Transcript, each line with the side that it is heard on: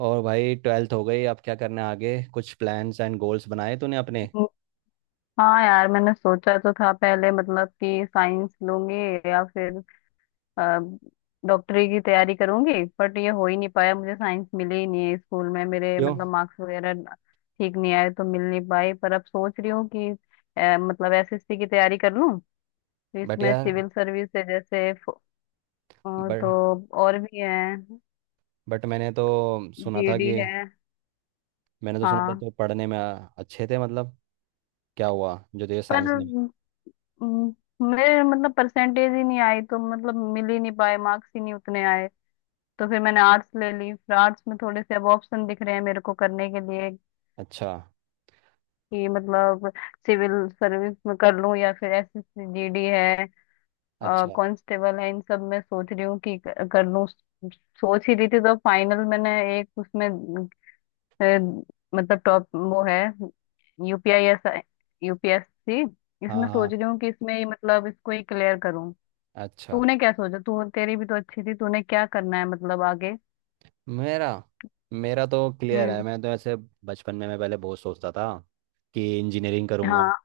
right: और भाई ट्वेल्थ हो गई। अब क्या करना है आगे? कुछ प्लान्स एंड गोल्स बनाए तूने अपने?
left: हाँ यार, मैंने सोचा तो था पहले मतलब कि साइंस लूंगी या फिर अ, डॉक्टरी की तैयारी करूंगी। बट ये हो ही नहीं पाया, मुझे साइंस मिली ही नहीं है स्कूल में मेरे।
right: क्यों?
left: मतलब मार्क्स वगैरह ठीक नहीं आए तो मिल नहीं पाई। पर अब सोच रही हूँ कि मतलब एसएससी की तैयारी कर लूँ। तो
right: बट
left: इसमें
right: यार,
left: सिविल सर्विस है जैसे अ,
right: बट
left: तो और भी है।
right: बट मैंने तो सुना था
left: जीडी
right: कि
left: है।
right: मैंने तो सुना था
left: हाँ
right: तो पढ़ने में अच्छे थे मतलब, क्या हुआ जो तुझे
left: पर
right: साइंस नहीं?
left: अम, मेरे मतलब परसेंटेज ही नहीं आई, तो मतलब मिल ही नहीं पाए, मार्क्स ही नहीं उतने आए। तो फिर मैंने आर्ट्स ले ली, फिर आर्ट्स में थोड़े से अब ऑप्शन दिख रहे हैं मेरे को करने के लिए
right: अच्छा।
left: कि मतलब सिविल सर्विस में कर लूं या फिर एसएसजीडी है,
right: अच्छा।
left: कांस्टेबल है, इन सब में सोच रही हूँ कि कर लूं। सोच ही रही थी तो फाइनल मैंने एक उसमें अ, मतलब टॉप वो है यूपीआई एस, यूपीएससी।
right: हाँ
left: इसमें सोच
right: हाँ।
left: रही हूँ कि इसमें ही मतलब इसको ही क्लियर करूँ।
right: अच्छा।
left: तूने क्या सोचा? तू, तेरी भी तो अच्छी थी, तूने क्या करना है मतलब आगे।
right: मेरा मेरा तो क्लियर है।
left: हम्म।
right: मैं तो ऐसे बचपन में, मैं पहले बहुत सोचता था कि इंजीनियरिंग करूँगा,
left: हाँ।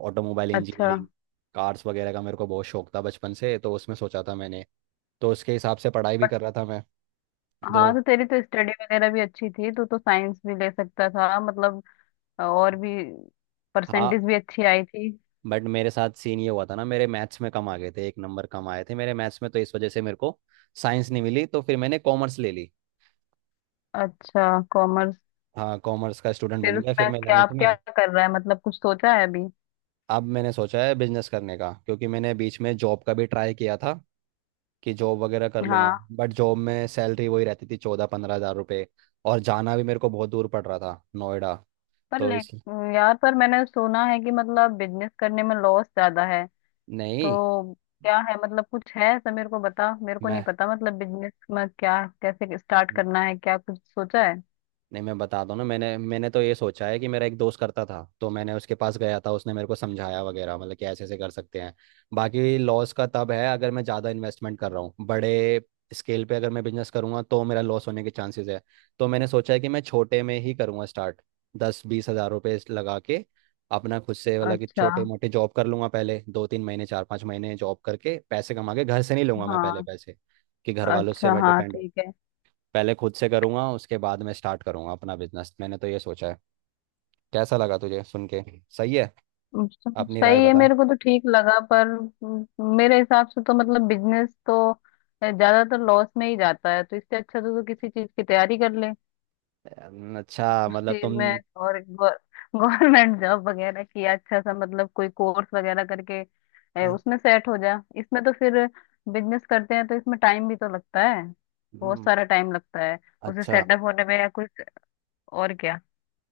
right: ऑटोमोबाइल
left: अच्छा।
right: इंजीनियरिंग। कार्स वगैरह का मेरे को बहुत शौक था बचपन से, तो उसमें सोचा था मैंने। तो उसके हिसाब से पढ़ाई भी कर रहा था मैं।
left: हाँ
right: तो
left: तो तेरी तो स्टडी वगैरह भी अच्छी थी, तू तो साइंस भी ले सकता था मतलब, और भी
right: हाँ,
left: परसेंटेज भी अच्छी आई थी।
right: बट मेरे साथ सीन ये हुआ था ना, मेरे मैथ्स में कम आ गए थे, एक नंबर कम आए थे मेरे मैथ्स में, तो इस वजह से मेरे को साइंस नहीं मिली, तो फिर मैंने कॉमर्स ले ली।
left: अच्छा, कॉमर्स।
right: हाँ, कॉमर्स का स्टूडेंट
left: फिर
right: बन गया फिर
left: उसमें
right: मैं
left: क्या
right: 11th
left: आप क्या
right: में।
left: कर रहा है, मतलब कुछ सोचा है अभी?
right: अब मैंने सोचा है बिजनेस करने का, क्योंकि मैंने बीच में जॉब का भी ट्राई किया था कि जॉब वगैरह कर लूंगा।
left: हाँ।
right: बट जॉब में सैलरी वही रहती थी, 14-15 हज़ार रुपये, और जाना भी मेरे को बहुत दूर पड़ रहा था, नोएडा।
left: पर
right: तो
left: ले,
right: इस
left: यार पर मैंने सुना है कि मतलब बिजनेस करने में लॉस ज्यादा है।
right: नहीं,
left: तो क्या है मतलब, कुछ है ऐसा? मेरे को बता, मेरे को नहीं
right: मैं
left: पता मतलब बिजनेस में क्या कैसे स्टार्ट करना है, क्या कुछ सोचा है?
right: नहीं, मैं बता दूं ना। मैंने मैंने तो ये सोचा है कि मेरा एक दोस्त करता था, तो मैंने उसके पास गया था, उसने मेरे को समझाया वगैरह, मतलब कि ऐसे ऐसे कर सकते हैं। बाकी लॉस का तब है अगर मैं ज़्यादा इन्वेस्टमेंट कर रहा हूँ, बड़े स्केल पे अगर मैं बिजनेस करूंगा तो मेरा लॉस होने के चांसेस है। तो मैंने सोचा है कि मैं छोटे में ही करूंगा स्टार्ट, 10-20 हज़ार रुपये लगा के, अपना खुद से। मतलब कि
left: अच्छा।
right: छोटे मोटे जॉब कर लूंगा पहले, दो तीन महीने, चार पाँच महीने जॉब करके, पैसे कमा के। घर से नहीं लूंगा मैं पहले
left: हाँ।
right: पैसे, कि घर वालों से
left: अच्छा,
right: मैं
left: हाँ
right: डिपेंड हो।
left: ठीक है।
right: पहले खुद से करूंगा, उसके बाद मैं स्टार्ट करूंगा अपना बिजनेस। मैंने तो ये सोचा है। कैसा लगा तुझे सुन के? सही है?
left: अच्छा,
right: अपनी राय
left: सही है,
right: बता।
left: मेरे को तो ठीक लगा पर मेरे हिसाब से तो मतलब बिजनेस तो ज्यादातर लॉस में ही जाता है, तो इससे अच्छा तो किसी चीज की तैयारी कर ले
right: अच्छा,
left: उस
right: मतलब
left: चीज
right: तुम।
left: में। और गवर्नमेंट जॉब वगैरह की अच्छा सा मतलब कोई कोर्स वगैरह करके उसमें सेट हो जा। इसमें तो फिर बिजनेस करते हैं तो इसमें टाइम भी तो लगता है, बहुत
right: हम्म,
left: सारा टाइम लगता है उसे
right: अच्छा।
left: सेटअप होने में या कुछ। और क्या।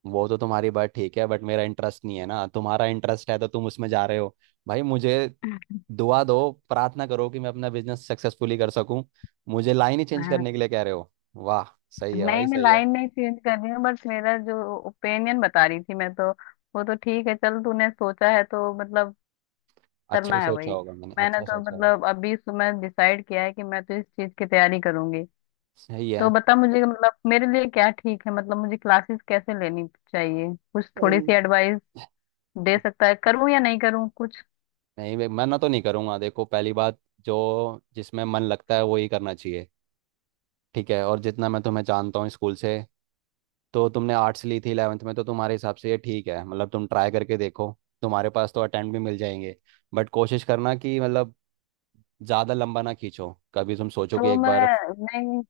right: वो तो तुम्हारी बात ठीक है बट मेरा इंटरेस्ट नहीं है ना। तुम्हारा इंटरेस्ट है तो तुम उसमें जा रहे हो। भाई मुझे दुआ दो, प्रार्थना करो कि मैं अपना बिजनेस सक्सेसफुली कर सकूं। मुझे लाइन ही चेंज करने के लिए कह रहे हो। वाह। सही है
left: नहीं,
right: भाई,
left: मैं
right: सही है।
left: लाइन नहीं चेंज कर रही हूँ, बट मेरा जो ओपिनियन बता रही थी मैं तो। वो तो ठीक है, चल तूने सोचा है तो मतलब
right: अच्छा
left: करना
right: ही
left: है
right: सोचा
left: वही।
right: होगा मैंने,
left: मैंने
right: अच्छा
left: तो
right: सोचा होगा।
left: मतलब अभी सुबह डिसाइड किया है कि मैं तो इस चीज की तैयारी करूंगी।
right: सही
left: तो
right: है।
left: बता मुझे कि मतलब मेरे लिए क्या ठीक है, मतलब मुझे क्लासेस कैसे लेनी चाहिए, कुछ थोड़ी सी
right: सही।
left: एडवाइस दे सकता है, करूँ या नहीं करूँ कुछ।
right: नहीं भाई, मना तो नहीं करूंगा। देखो, पहली बात, जो जिसमें मन लगता है वो ही करना चाहिए। ठीक है। और जितना मैं तुम्हें जानता हूँ स्कूल से, तो तुमने आर्ट्स ली थी इलेवेंथ में, तो तुम्हारे हिसाब से ये ठीक है, मतलब तुम ट्राई करके देखो। तुम्हारे पास तो अटेम्प्ट भी मिल जाएंगे। बट कोशिश करना कि मतलब ज़्यादा लंबा ना खींचो। कभी तुम सोचो कि
left: तो
right: एक
left: मैं
right: बार।
left: नहीं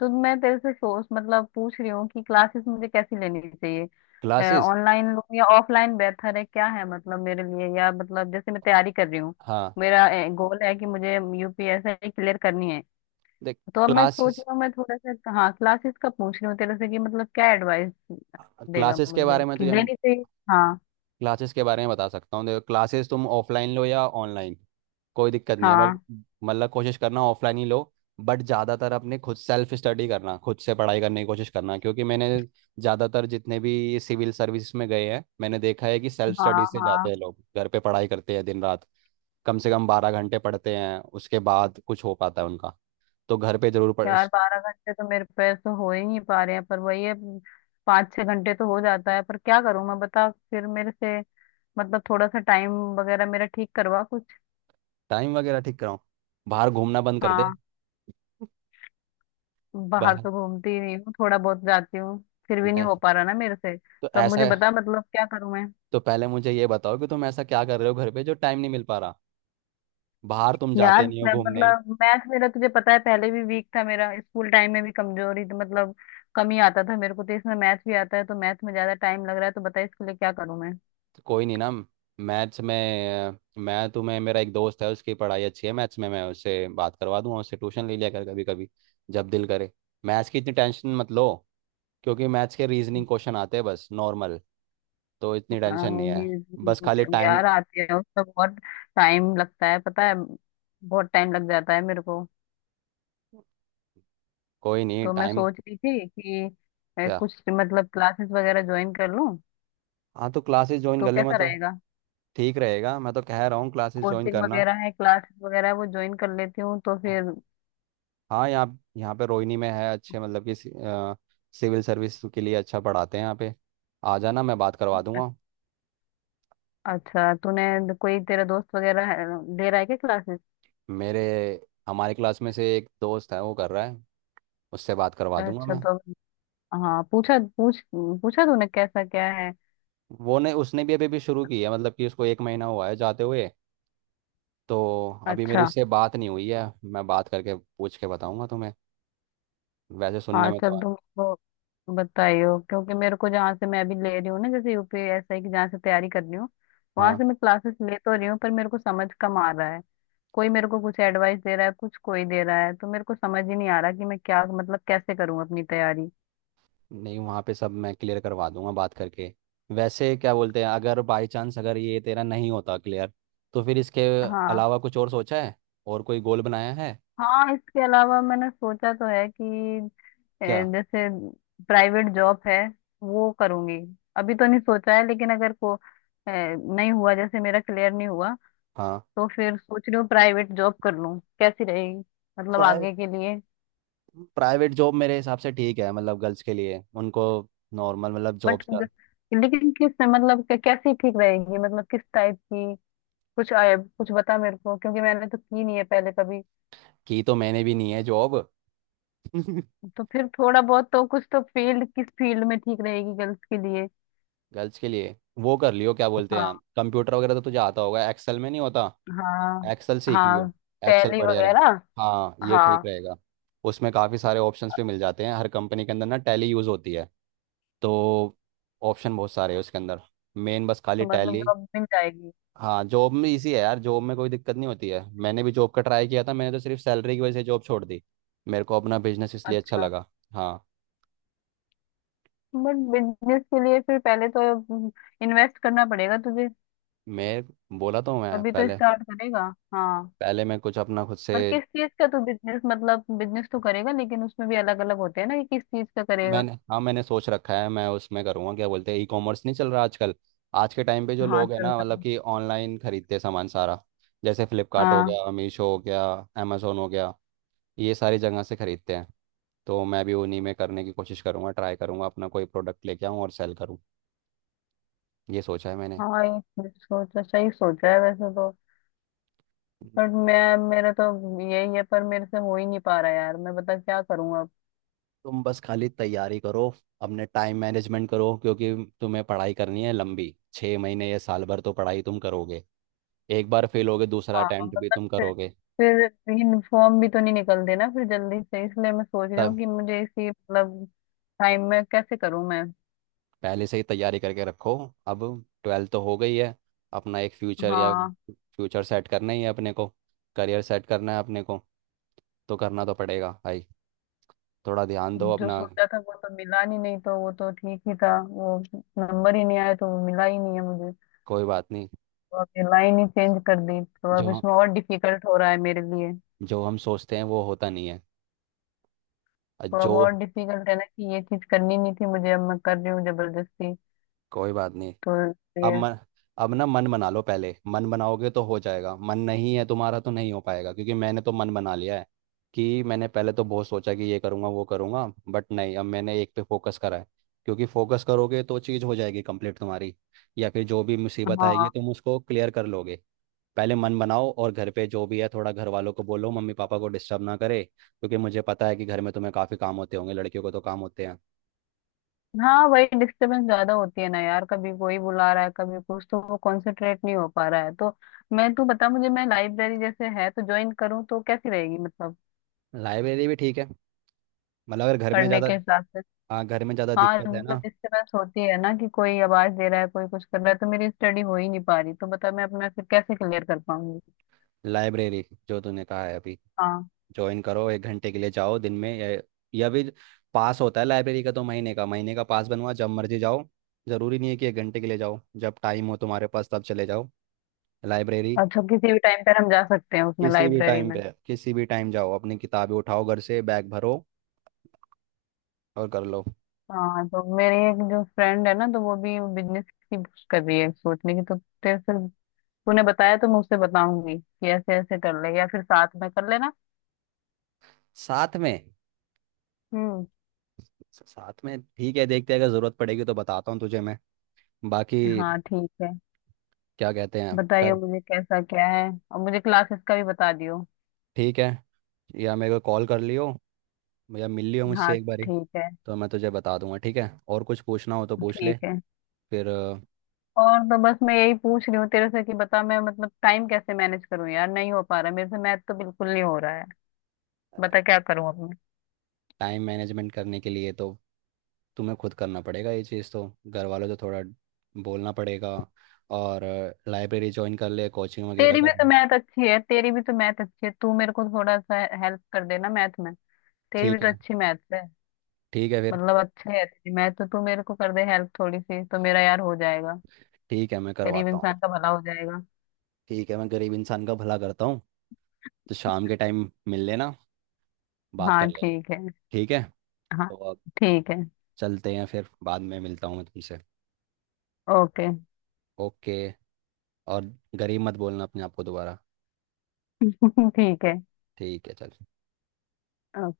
left: तो मैं तेरे से सोच मतलब पूछ रही हूँ कि क्लासेस मुझे कैसी लेनी चाहिए,
right: क्लासेस।
left: ऑनलाइन लूँ या ऑफलाइन बेहतर है, क्या है मतलब मेरे लिए, या मतलब जैसे मैं तैयारी कर रही हूँ।
right: हाँ,
left: मेरा गोल है कि मुझे यूपीएससी क्लियर करनी है।
right: देख।
left: तो अब मैं सोच
right: क्लासेस,
left: रही हूँ, मैं थोड़ा सा हाँ क्लासेस का पूछ रही हूँ तेरे से कि मतलब क्या एडवाइस देगा
right: क्लासेस के
left: मुझे
right: बारे में
left: कि
right: तुझे,
left: लेनी चाहिए। हाँ।
right: क्लासेस के बारे में बता सकता हूँ। देखो, क्लासेस तुम ऑफलाइन लो या ऑनलाइन, कोई दिक्कत नहीं है। बट
left: हाँ।
right: मतलब कोशिश करना ऑफलाइन ही लो। बट ज़्यादातर अपने खुद सेल्फ स्टडी करना, खुद से पढ़ाई करने की कोशिश करना, क्योंकि मैंने ज़्यादातर जितने भी सिविल सर्विस में गए हैं, मैंने देखा है कि सेल्फ
left: हाँ।
right: स्टडी से जाते
left: हाँ।
right: हैं लोग। घर पे पढ़ाई करते हैं दिन रात, कम से कम 12 घंटे पढ़ते हैं, उसके बाद कुछ हो पाता है उनका। तो घर पे जरूर पढ़।
left: यार 12 घंटे तो मेरे पैर तो हो ही नहीं पा रहे हैं, पर वही है, 5 6 घंटे तो हो जाता है। पर क्या करूं मैं, बता फिर मेरे से। मतलब थोड़ा सा टाइम वगैरह मेरा ठीक करवा कुछ।
right: टाइम वगैरह ठीक कराओ, बाहर घूमना बंद कर दे।
left: हाँ। बाहर
right: बाहर?
left: तो घूमती ही नहीं हूँ, थोड़ा बहुत जाती हूँ। फिर भी नहीं
right: नहीं,
left: हो पा रहा ना मेरे से,
right: तो
left: तो अब
right: ऐसा,
left: मुझे बता मतलब क्या करूं मैं।
right: तो पहले मुझे ये बताओ कि तुम ऐसा क्या कर रहे हो घर पे जो टाइम नहीं मिल पा रहा। बाहर तुम जाते
left: यार
right: नहीं हो
left: मैं
right: घूमने,
left: मतलब मैथ मेरा तुझे पता है पहले भी वीक था मेरा, स्कूल टाइम में भी कमजोरी थी मतलब, कम ही आता था मेरे को। तो इसमें मैथ भी आता है, तो मैथ में ज्यादा टाइम लग रहा है, तो बता इसके लिए क्या करूं मैं।
right: तो कोई नहीं ना। मैथ्स में मैं तुम्हें, मेरा एक दोस्त है उसकी पढ़ाई अच्छी है मैथ्स में, मैं उससे बात करवा दूंगा। उससे ट्यूशन ले लिया कर कभी कभी, जब दिल करे। मैथ्स की इतनी टेंशन मत लो, क्योंकि मैथ्स के रीजनिंग क्वेश्चन आते हैं बस, नॉर्मल। तो इतनी टेंशन
left: हाँ,
right: नहीं है। बस खाली टाइम।
left: यार आती है, उसका बहुत टाइम लगता है, पता है। बहुत टाइम लग जाता है मेरे को।
right: कोई नहीं,
left: तो मैं
right: टाइम।
left: सोच रही थी कि मैं
right: क्या?
left: कुछ मतलब क्लासेस वगैरह ज्वाइन कर लूँ
right: हाँ, तो क्लासेस ज्वाइन
left: तो
right: कर ले। मैं
left: कैसा
right: तो।
left: रहेगा।
right: ठीक रहेगा, मैं तो कह रहा हूँ क्लासेस ज्वाइन
left: कोचिंग
right: करना।
left: वगैरह है, क्लासेस वगैरह है, वो ज्वाइन कर लेती हूँ तो फिर।
right: हाँ, यहाँ, यहाँ पे रोहिणी में है अच्छे, मतलब कि सिविल सर्विस के लिए अच्छा पढ़ाते हैं यहाँ पे। आ जाना, मैं बात करवा दूंगा।
left: अच्छा, तूने कोई तेरा दोस्त ले रहा है क्या क्लासेस?
right: मेरे हमारे क्लास में से एक दोस्त है वो कर रहा है, उससे बात करवा दूंगा
left: अच्छा
right: मैं।
left: तो हाँ, पूछा तूने कैसा क्या है?
right: वो ने उसने भी अभी भी शुरू की है, मतलब कि उसको एक महीना हुआ है जाते हुए, तो अभी मेरी
left: अच्छा।
right: उससे बात नहीं हुई है। मैं बात करके पूछ के बताऊंगा तुम्हें। वैसे सुनने
left: हाँ
right: में तो
left: चल,
right: है
left: तुम तो बताइयो, क्योंकि मेरे को जहाँ से मैं अभी ले रही हूँ ना, जैसे यूपीएसआई की जहाँ से तैयारी कर रही हूँ, वहां
right: हाँ।
left: से मैं क्लासेस ले तो रही हूँ, पर मेरे को समझ कम आ रहा है। कोई मेरे को कुछ एडवाइस दे रहा है, कुछ कोई दे रहा है, तो मेरे को समझ ही नहीं आ रहा कि मैं क्या मतलब कैसे करूँ अपनी तैयारी।
right: नहीं, वहाँ पे सब मैं क्लियर करवा दूंगा बात करके। वैसे क्या बोलते हैं, अगर बाई चांस अगर ये तेरा नहीं होता क्लियर, तो फिर इसके
left: हाँ।
right: अलावा कुछ और सोचा है? और कोई गोल बनाया है?
left: हाँ इसके अलावा मैंने सोचा तो है कि अ,
right: क्या?
left: जैसे प्राइवेट जॉब है, वो करूंगी। अभी तो नहीं सोचा है, लेकिन अगर को नहीं हुआ, जैसे मेरा क्लियर नहीं हुआ,
right: हाँ।
left: तो फिर सोच रही हूँ प्राइवेट जॉब कर लूँ, कैसी रहेगी मतलब
right: प्राइ
left: आगे के लिए।
right: प्राइवेट जॉब मेरे हिसाब से ठीक है, मतलब गर्ल्स के लिए उनको नॉर्मल मतलब जॉब।
left: बट लेकिन किस में मतलब कैसी ठीक रहेगी मतलब, किस टाइप की कुछ आया, कुछ बता मेरे को, क्योंकि मैंने तो की नहीं है पहले कभी।
right: की तो मैंने भी नहीं है जॉब।
left: तो फिर थोड़ा बहुत तो कुछ, तो फील्ड, किस फील्ड में ठीक रहेगी गर्ल्स के लिए।
right: गर्ल्स के लिए वो कर लियो, क्या बोलते हैं,
left: हाँ।
right: कंप्यूटर वगैरह तो तुझे आता होगा, एक्सेल में नहीं होता?
left: हाँ।
right: एक्सेल सीख लियो।
left: हाँ,
right: एक्सेल
left: टैली
right: बढ़िया रहे।
left: वगैरह।
right: हाँ ये ठीक
left: हाँ,
right: रहेगा। उसमें काफ़ी सारे ऑप्शंस भी मिल जाते हैं, हर कंपनी के अंदर ना टैली यूज़ होती है, तो ऑप्शन बहुत सारे हैं उसके अंदर। मेन बस खाली
left: तो मतलब
right: टैली।
left: जॉब मिल जाएगी।
right: हाँ, जॉब में इजी है यार। जॉब में कोई दिक्कत नहीं होती है। मैंने भी जॉब का ट्राई किया था, मैंने तो सिर्फ सैलरी की वजह से जॉब छोड़ दी। मेरे को अपना बिजनेस इसलिए अच्छा
left: अच्छा।
right: लगा। हाँ।
left: बट बिजनेस के लिए फिर पहले तो इन्वेस्ट करना पड़ेगा तुझे,
right: मैं बोला तो हूँ मैं
left: तभी तो
right: पहले।
left: स्टार्ट करेगा। हाँ।
right: पहले मैं कुछ अपना खुद से।
left: और किस चीज का तू बिजनेस, मतलब बिजनेस तो करेगा, लेकिन उसमें भी अलग अलग होते हैं ना, कि किस चीज का करेगा।
right: मैंने हाँ, मैंने सोच रखा है मैं उसमें करूँगा, क्या बोलते हैं, ई कॉमर्स नहीं चल रहा आजकल? आज के टाइम पे जो
left: हाँ
right: लोग हैं
left: चल
right: ना,
left: रहा
right: मतलब
left: है।
right: कि ऑनलाइन खरीदते हैं सामान सारा, जैसे फ्लिपकार्ट हो
left: हाँ।
right: गया, मीशो हो गया, अमेजोन हो गया, ये सारी जगह से खरीदते हैं। तो मैं भी उन्हीं में करने की कोशिश करूँगा, ट्राई करूँगा अपना कोई प्रोडक्ट लेके आऊँ और सेल करूँ। ये सोचा है मैंने।
left: हाँ ये ये सोचा, सही सोचा है वैसे तो। बट
right: हम्म।
left: मैं, मेरा तो यही है पर मेरे से हो ही नहीं पा रहा यार, मैं बता क्या करूँ अब।
right: तुम बस खाली तैयारी करो, अपने टाइम मैनेजमेंट करो, क्योंकि तुम्हें पढ़ाई करनी है लंबी, छः महीने या साल भर तो पढ़ाई तुम करोगे, एक बार फेल होगे दूसरा
left: हाँ
right: अटेम्प्ट भी
left: मतलब,
right: तुम करोगे,
left: फिर यूनिफॉर्म भी तो नहीं निकलते ना फिर जल्दी से, इसलिए मैं सोच रही हूँ
right: तब।
left: कि मुझे इसी मतलब टाइम में कैसे करूँ मैं।
right: पहले से ही तैयारी करके रखो। अब ट्वेल्थ तो हो गई है, अपना एक फ्यूचर या
left: हाँ
right: फ्यूचर सेट करना ही है अपने को, करियर सेट करना है अपने को, तो करना तो पड़ेगा भाई। थोड़ा ध्यान दो
left: जो
right: अपना।
left: सोचा था वो तो मिला नहीं, नहीं तो वो तो ठीक ही था वो। नंबर ही नहीं आया तो वो मिला ही नहीं है मुझे।
right: कोई बात नहीं।
left: तो अब ये लाइन ही चेंज कर दी, तो
right: जो
left: अब
right: हम
left: इसमें और डिफिकल्ट हो रहा है मेरे लिए।
right: जो हम सोचते हैं वो होता नहीं है। और
left: तो अब
right: जो,
left: और डिफिकल्ट है ना, कि ये चीज करनी नहीं थी मुझे, अब मैं कर रही हूँ जबरदस्ती।
right: कोई बात नहीं।
left: तो
right: अब
left: ये।
right: मन, अब ना मन बना लो। पहले मन बनाओगे तो हो जाएगा, मन नहीं है तुम्हारा तो नहीं हो पाएगा। क्योंकि मैंने तो मन बना लिया है कि मैंने पहले तो बहुत सोचा कि ये करूँगा वो करूँगा, बट नहीं, अब मैंने एक पे फोकस करा है। क्योंकि फोकस करोगे तो चीज़ हो जाएगी कंप्लीट तुम्हारी, या फिर जो भी मुसीबत
left: हाँ।
right: आएगी तुम उसको क्लियर कर लोगे। पहले मन बनाओ, और घर पे जो भी है थोड़ा घर वालों को बोलो मम्मी पापा को डिस्टर्ब ना करे, क्योंकि मुझे पता है कि घर में तुम्हें काफ़ी काम होते होंगे, लड़कियों को तो काम होते हैं।
left: हाँ वही डिस्टरबेंस ज्यादा होती है ना यार, कभी कोई बुला रहा है कभी कुछ, तो वो कंसंट्रेट नहीं हो पा रहा है। तो मैं, तू बता मुझे, मैं लाइब्रेरी जैसे है तो ज्वाइन करूँ तो कैसी रहेगी, मतलब
right: लाइब्रेरी भी ठीक है, मतलब अगर घर में
left: पढ़ने
right: ज़्यादा।
left: के हिसाब से।
right: हाँ, घर में ज़्यादा
left: हाँ
right: दिक्कत है
left: मतलब
right: ना।
left: डिस्टर्बेंस होती है ना, कि कोई आवाज दे रहा है, कोई कुछ कर रहा है, तो मेरी स्टडी हो ही नहीं पा रही, तो बता मैं अपना फिर कैसे क्लियर कर पाऊंगी।
right: लाइब्रेरी जो तूने कहा है अभी,
left: हाँ।
right: ज्वाइन करो। एक घंटे के लिए जाओ दिन में, या भी पास होता है लाइब्रेरी का, तो महीने का, महीने का पास बनवा, जब मर्जी जाओ। जरूरी नहीं है कि एक घंटे के लिए जाओ, जब टाइम हो तुम्हारे पास तब चले जाओ लाइब्रेरी।
left: अच्छा, किसी भी टाइम पर हम जा सकते हैं उसमें,
right: किसी भी
left: लाइब्रेरी
right: टाइम
left: में।
right: पे, किसी भी टाइम जाओ, अपनी किताबें उठाओ, घर से बैग भरो और कर लो।
left: हाँ, तो मेरी एक जो फ्रेंड है ना, तो वो भी बिजनेस की बुक्स कर रही है सोचने की, तो तेरे से, तूने बताया तो मैं उससे बताऊंगी कि ऐसे ऐसे कर ले, या फिर साथ में कर लेना।
right: साथ में।
left: हम्म।
right: साथ में ठीक है, देखते हैं, अगर जरूरत पड़ेगी तो बताता हूँ तुझे मैं। बाकी
left: हाँ ठीक है।
right: क्या कहते हैं
left: बताइए
right: कर।
left: मुझे कैसा क्या है, और मुझे क्लासेस का भी बता दियो।
right: ठीक है, या मेरे को कॉल कर लियो, भैया मिल लियो
left: हाँ
right: मुझसे एक बारी,
left: ठीक है।
right: तो मैं तुझे बता दूंगा। ठीक है, और कुछ पूछना हो तो पूछ ले।
left: ठीक है।
right: फिर।
left: और तो बस मैं यही पूछ रही हूँ तेरे से कि बता, मैं मतलब टाइम कैसे मैनेज करूँ यार, नहीं हो पा रहा मेरे से, मैथ तो बिल्कुल नहीं हो रहा है, बता क्या करूँ अब मैं।
right: टाइम मैनेजमेंट करने के लिए तो तुम्हें खुद करना पड़ेगा ये चीज़, तो घर वालों से थोड़ा बोलना पड़ेगा, और लाइब्रेरी ज्वाइन कर ले, कोचिंग वगैरह
left: तेरी भी
right: कर
left: तो
right: लो।
left: मैथ अच्छी है, तेरी भी तो मैथ अच्छी है, तू मेरे को थोड़ा सा हेल्प कर देना मैथ में, तेरी भी
right: ठीक
left: तो
right: है।
left: अच्छी मैथ है।
right: ठीक है फिर।
left: मतलब अच्छे है तेरी मैथ, तो तू मेरे को कर दे हेल्प थोड़ी सी, तो मेरा यार हो जाएगा,
right: ठीक है, मैं
left: गरीब
right: करवाता हूँ।
left: इंसान का भला हो जाएगा।
right: ठीक है, मैं गरीब इंसान का भला करता हूँ। तो शाम के टाइम मिल लेना, बात
left: हाँ
right: कर लेंगे।
left: ठीक है।
right: ठीक है।
left: हाँ।
right: तो अब
left: ठीक है।
right: चलते हैं फिर, बाद में मिलता हूँ मैं तुमसे।
left: ओके।
right: ओके। और गरीब मत बोलना अपने आप को दोबारा।
left: ठीक है।
right: ठीक है चल।
left: ओके।